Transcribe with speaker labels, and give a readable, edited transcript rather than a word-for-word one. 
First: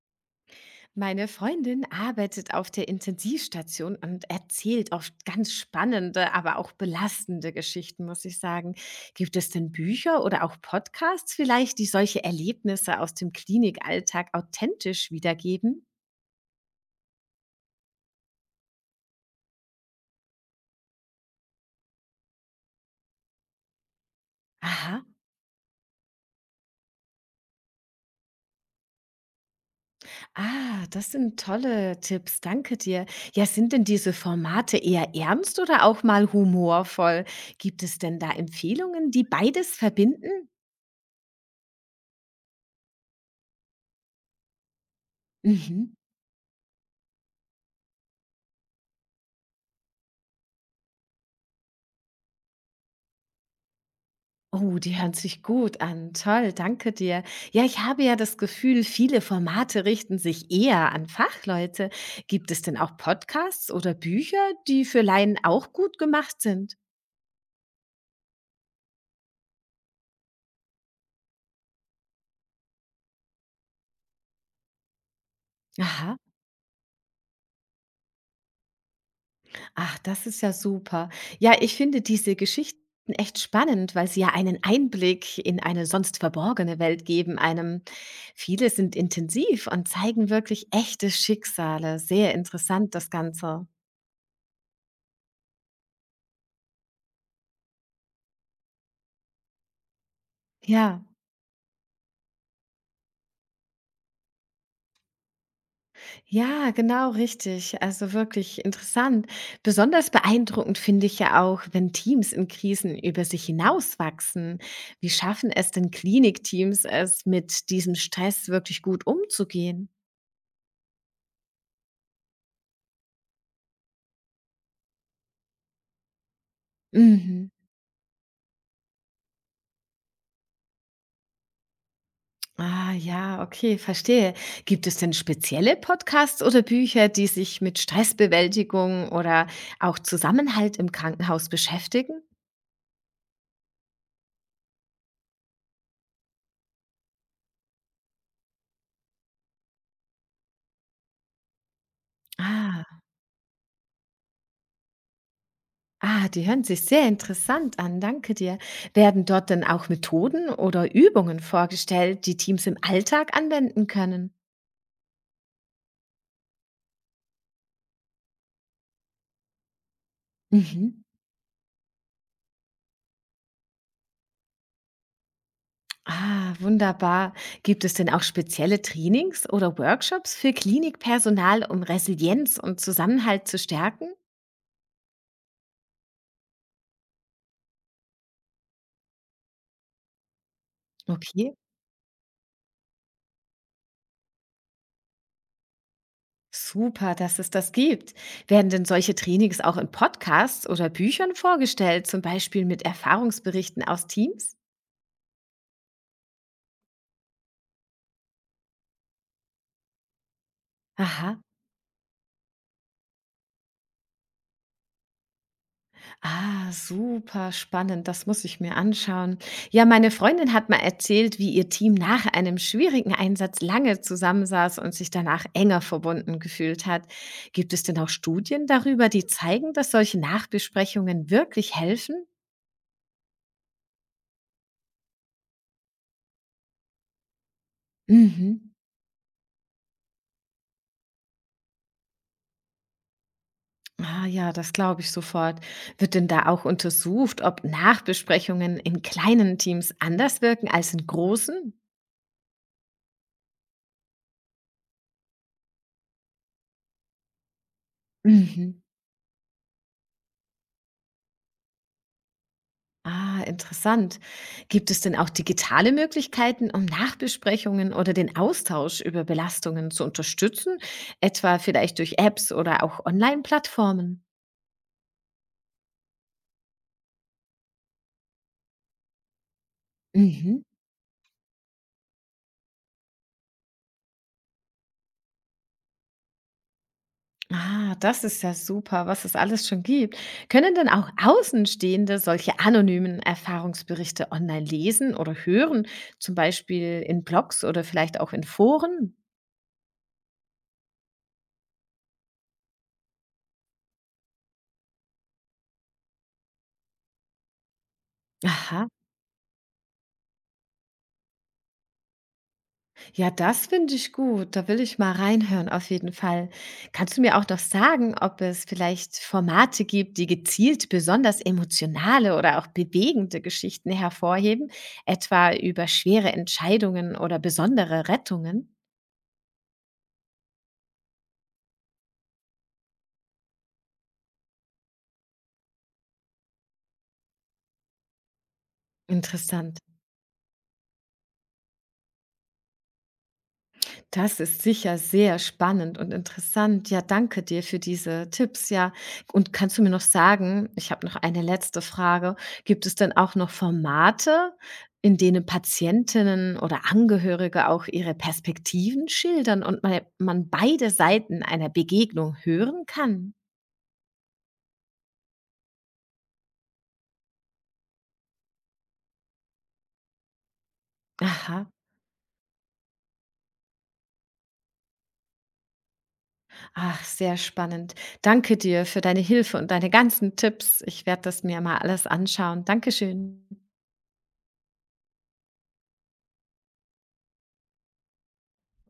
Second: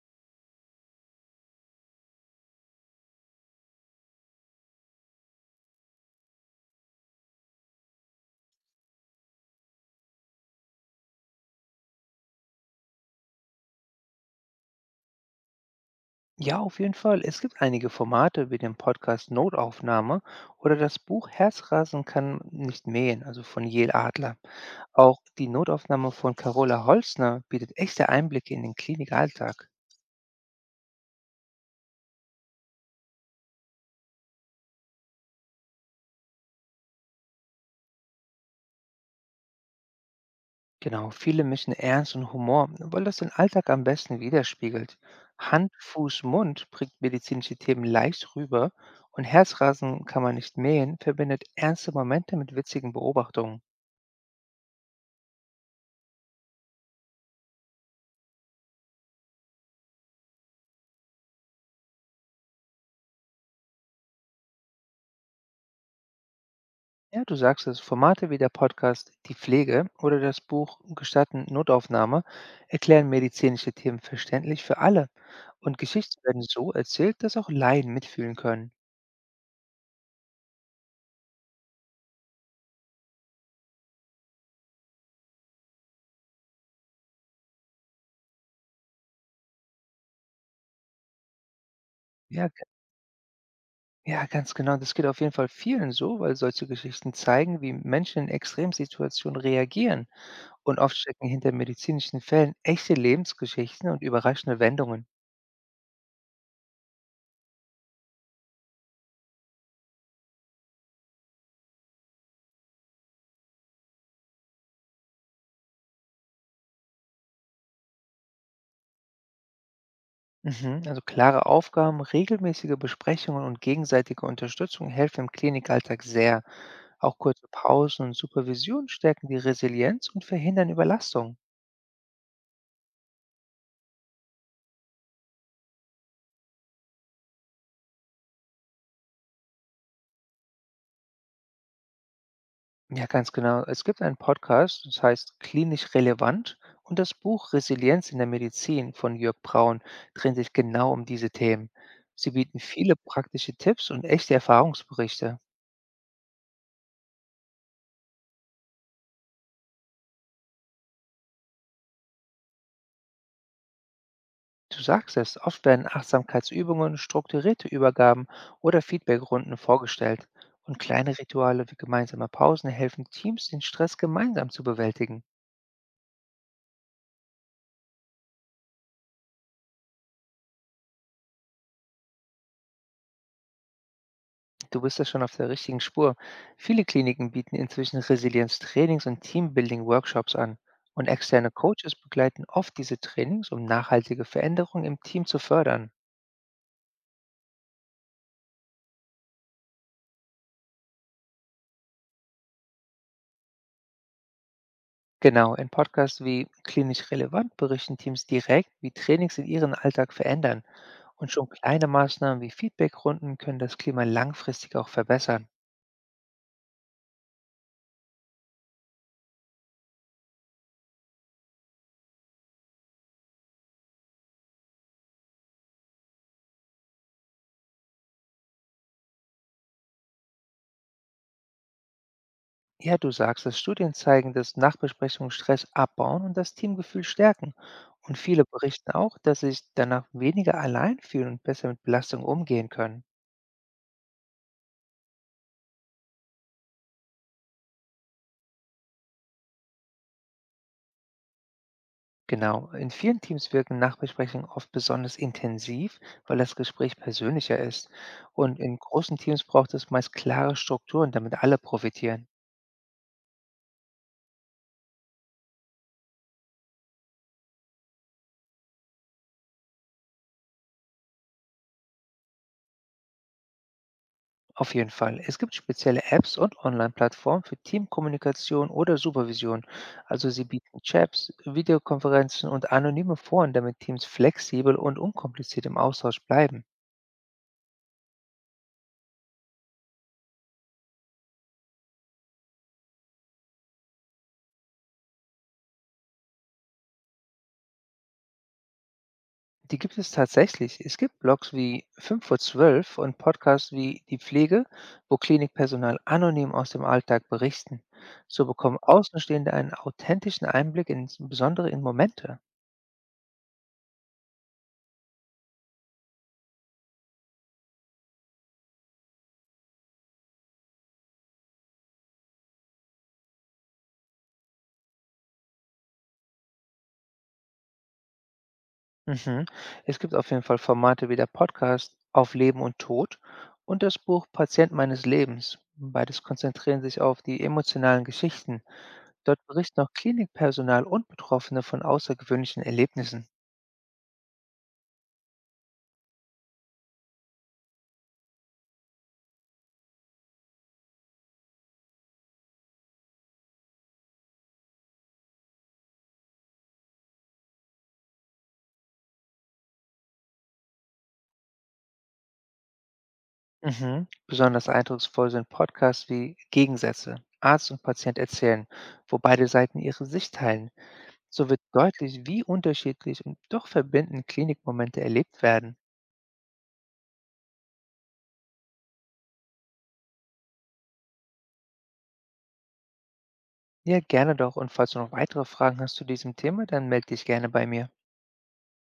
Speaker 1: Meine Freundin arbeitet auf der Intensivstation und erzählt oft ganz spannende, aber auch belastende Geschichten, muss ich sagen. Gibt es denn Bücher oder auch Podcasts vielleicht, die solche Erlebnisse aus dem Klinikalltag authentisch wiedergeben?
Speaker 2: Ja, auf jeden Fall. Es gibt einige Formate wie den Podcast Notaufnahme oder das Buch Herzrasen kann nicht mähen, also von Jel Adler.
Speaker 1: Aha,
Speaker 2: Auch die Notaufnahme von Carola Holzner bietet echte Einblicke in den Klinikalltag.
Speaker 1: ah, das sind tolle Tipps, danke dir. Ja, sind denn diese Formate eher ernst oder auch mal humorvoll? Gibt es denn da Empfehlungen, die beides verbinden?
Speaker 2: Genau, viele mischen Ernst und Humor, weil das den Alltag am besten widerspiegelt. Hand,
Speaker 1: Mhm.
Speaker 2: Fuß, Mund bringt medizinische Themen leicht rüber und Herzrasen kann man nicht mähen verbindet ernste Momente mit witzigen Beobachtungen.
Speaker 1: Oh, die hören sich gut an. Toll, danke dir. Ja, ich habe ja das Gefühl, viele Formate richten sich eher an Fachleute. Gibt es denn auch Podcasts oder Bücher, die für Laien auch gut gemacht sind?
Speaker 2: Ja, du sagst es, Formate wie der Podcast Die Pflege oder das Buch Gestatten Notaufnahme erklären medizinische Themen verständlich für alle. Und
Speaker 1: Aha,
Speaker 2: Geschichten werden so erzählt, dass auch Laien mitfühlen können.
Speaker 1: ach, das ist ja super. Ja, ich finde diese Geschichten echt spannend, weil sie ja einen Einblick in eine sonst verborgene Welt geben einem. Viele sind intensiv und zeigen wirklich echte Schicksale. Sehr
Speaker 2: Ja, g-
Speaker 1: interessant das Ganze.
Speaker 2: ja, ganz genau. Das geht auf jeden Fall vielen so, weil solche Geschichten zeigen, wie Menschen in Extremsituationen reagieren. Und oft
Speaker 1: Ja.
Speaker 2: stecken hinter medizinischen Fällen echte Lebensgeschichten und überraschende Wendungen.
Speaker 1: Ja, genau, richtig. Also wirklich interessant. Besonders beeindruckend finde ich ja auch, wenn Teams in Krisen über sich hinauswachsen. Wie schaffen es denn Klinikteams, es mit diesem Stress wirklich gut umzugehen?
Speaker 2: Mhm. Also klare Aufgaben, regelmäßige Besprechungen und gegenseitige Unterstützung helfen im Klinikalltag sehr. Auch kurze
Speaker 1: Mhm.
Speaker 2: Pausen und Supervision stärken die Resilienz und verhindern Überlastung.
Speaker 1: Ah, ja, okay, verstehe. Gibt es denn spezielle Podcasts oder Bücher, die sich mit Stressbewältigung oder auch Zusammenhalt im Krankenhaus beschäftigen?
Speaker 2: Ja, ganz genau. Es gibt einen Podcast, das heißt Klinisch Relevant, und das Buch Resilienz in der Medizin von Jörg Braun dreht sich genau um diese Themen. Sie bieten viele
Speaker 1: Ah.
Speaker 2: praktische Tipps und echte Erfahrungsberichte.
Speaker 1: Ah, die hören sich sehr interessant an, danke dir. Werden dort denn auch Methoden oder Übungen vorgestellt, die Teams im Alltag anwenden können?
Speaker 2: Du sagst es, oft werden Achtsamkeitsübungen, strukturierte Übergaben oder Feedbackrunden vorgestellt. Und
Speaker 1: Mhm.
Speaker 2: kleine Rituale wie gemeinsame Pausen helfen Teams, den Stress gemeinsam zu bewältigen.
Speaker 1: Ah, wunderbar. Gibt es denn auch spezielle Trainings oder Workshops für Klinikpersonal, um Resilienz und Zusammenhalt zu stärken?
Speaker 2: Du bist da schon auf der richtigen Spur. Viele Kliniken bieten inzwischen Resilienztrainings und Teambuilding-Workshops an. Und externe
Speaker 1: Okay,
Speaker 2: Coaches begleiten oft diese Trainings, um nachhaltige Veränderungen im Team zu fördern.
Speaker 1: super, dass es das gibt. Werden denn solche Trainings auch in Podcasts oder Büchern vorgestellt, zum Beispiel mit Erfahrungsberichten aus Teams?
Speaker 2: Genau, in Podcasts wie Klinisch Relevant berichten Teams direkt, wie Trainings in ihren Alltag verändern. Und
Speaker 1: Aha.
Speaker 2: schon kleine Maßnahmen wie Feedbackrunden können das Klima langfristig auch verbessern.
Speaker 1: Ah, super spannend, das muss ich mir anschauen. Ja, meine Freundin hat mal erzählt, wie ihr Team nach einem schwierigen Einsatz lange zusammensaß und sich danach enger verbunden gefühlt hat. Gibt es denn auch Studien darüber, die zeigen, dass solche Nachbesprechungen wirklich helfen?
Speaker 2: Ja, du sagst es. Studien zeigen, dass Nachbesprechungen Stress abbauen und das Teamgefühl stärken. Und viele
Speaker 1: Mhm.
Speaker 2: berichten auch, dass sie sich danach weniger allein fühlen und besser mit Belastung umgehen können.
Speaker 1: Ah ja, das glaube ich sofort. Wird denn da auch untersucht, ob Nachbesprechungen in kleinen Teams anders wirken als in großen?
Speaker 2: Genau, in vielen Teams wirken Nachbesprechungen oft besonders intensiv, weil das Gespräch persönlicher ist. Und in
Speaker 1: Mhm.
Speaker 2: großen Teams braucht es meist klare Strukturen, damit alle profitieren.
Speaker 1: Ah, interessant. Gibt es denn auch digitale Möglichkeiten, um Nachbesprechungen oder den Austausch über Belastungen zu unterstützen, etwa vielleicht durch Apps oder auch Online-Plattformen?
Speaker 2: Auf jeden Fall. Es gibt spezielle Apps und Online-Plattformen für Teamkommunikation oder Supervision. Also sie
Speaker 1: Mhm.
Speaker 2: bieten Chats, Videokonferenzen und anonyme Foren, damit Teams flexibel und unkompliziert im Austausch bleiben.
Speaker 1: Ah, das ist ja super, was es alles schon gibt. Können denn auch Außenstehende solche anonymen Erfahrungsberichte online lesen oder hören, zum Beispiel in Blogs oder vielleicht auch in Foren?
Speaker 2: Die gibt es tatsächlich. Es gibt Blogs wie 5 vor 12 und Podcasts wie Die Pflege, wo Klinikpersonal anonym aus dem Alltag berichten. So bekommen
Speaker 1: Aha.
Speaker 2: Außenstehende einen authentischen Einblick in besondere in Momente.
Speaker 1: Ja, das finde ich gut. Da will ich mal reinhören, auf jeden Fall. Kannst du mir auch noch sagen, ob es vielleicht Formate gibt, die gezielt besonders emotionale oder auch bewegende Geschichten hervorheben, etwa über schwere Entscheidungen oder besondere Rettungen?
Speaker 2: Mhm. Es gibt auf jeden Fall Formate wie der Podcast Auf Leben und Tod und das Buch Patient meines Lebens. Beides konzentrieren sich auf die emotionalen Geschichten. Dort
Speaker 1: Interessant.
Speaker 2: berichten auch Klinikpersonal und Betroffene von außergewöhnlichen Erlebnissen.
Speaker 1: Das ist sicher sehr spannend und interessant. Ja, danke dir für diese Tipps. Ja, und kannst du mir noch sagen, ich habe noch eine letzte Frage, gibt es denn auch noch Formate, in denen Patientinnen oder Angehörige auch ihre Perspektiven schildern und man beide Seiten einer Begegnung hören kann?
Speaker 2: Mhm. Besonders eindrucksvoll sind Podcasts wie Gegensätze. Arzt und Patient erzählen, wo beide Seiten ihre Sicht teilen. So wird
Speaker 1: Aha,
Speaker 2: deutlich, wie unterschiedlich und doch verbindend Klinikmomente erlebt werden.
Speaker 1: ach, sehr spannend. Danke dir für deine Hilfe und deine ganzen Tipps. Ich werde das mir mal alles anschauen. Dankeschön.
Speaker 2: Ja, gerne doch. Und falls du noch weitere Fragen hast zu diesem Thema, dann melde dich gerne bei mir.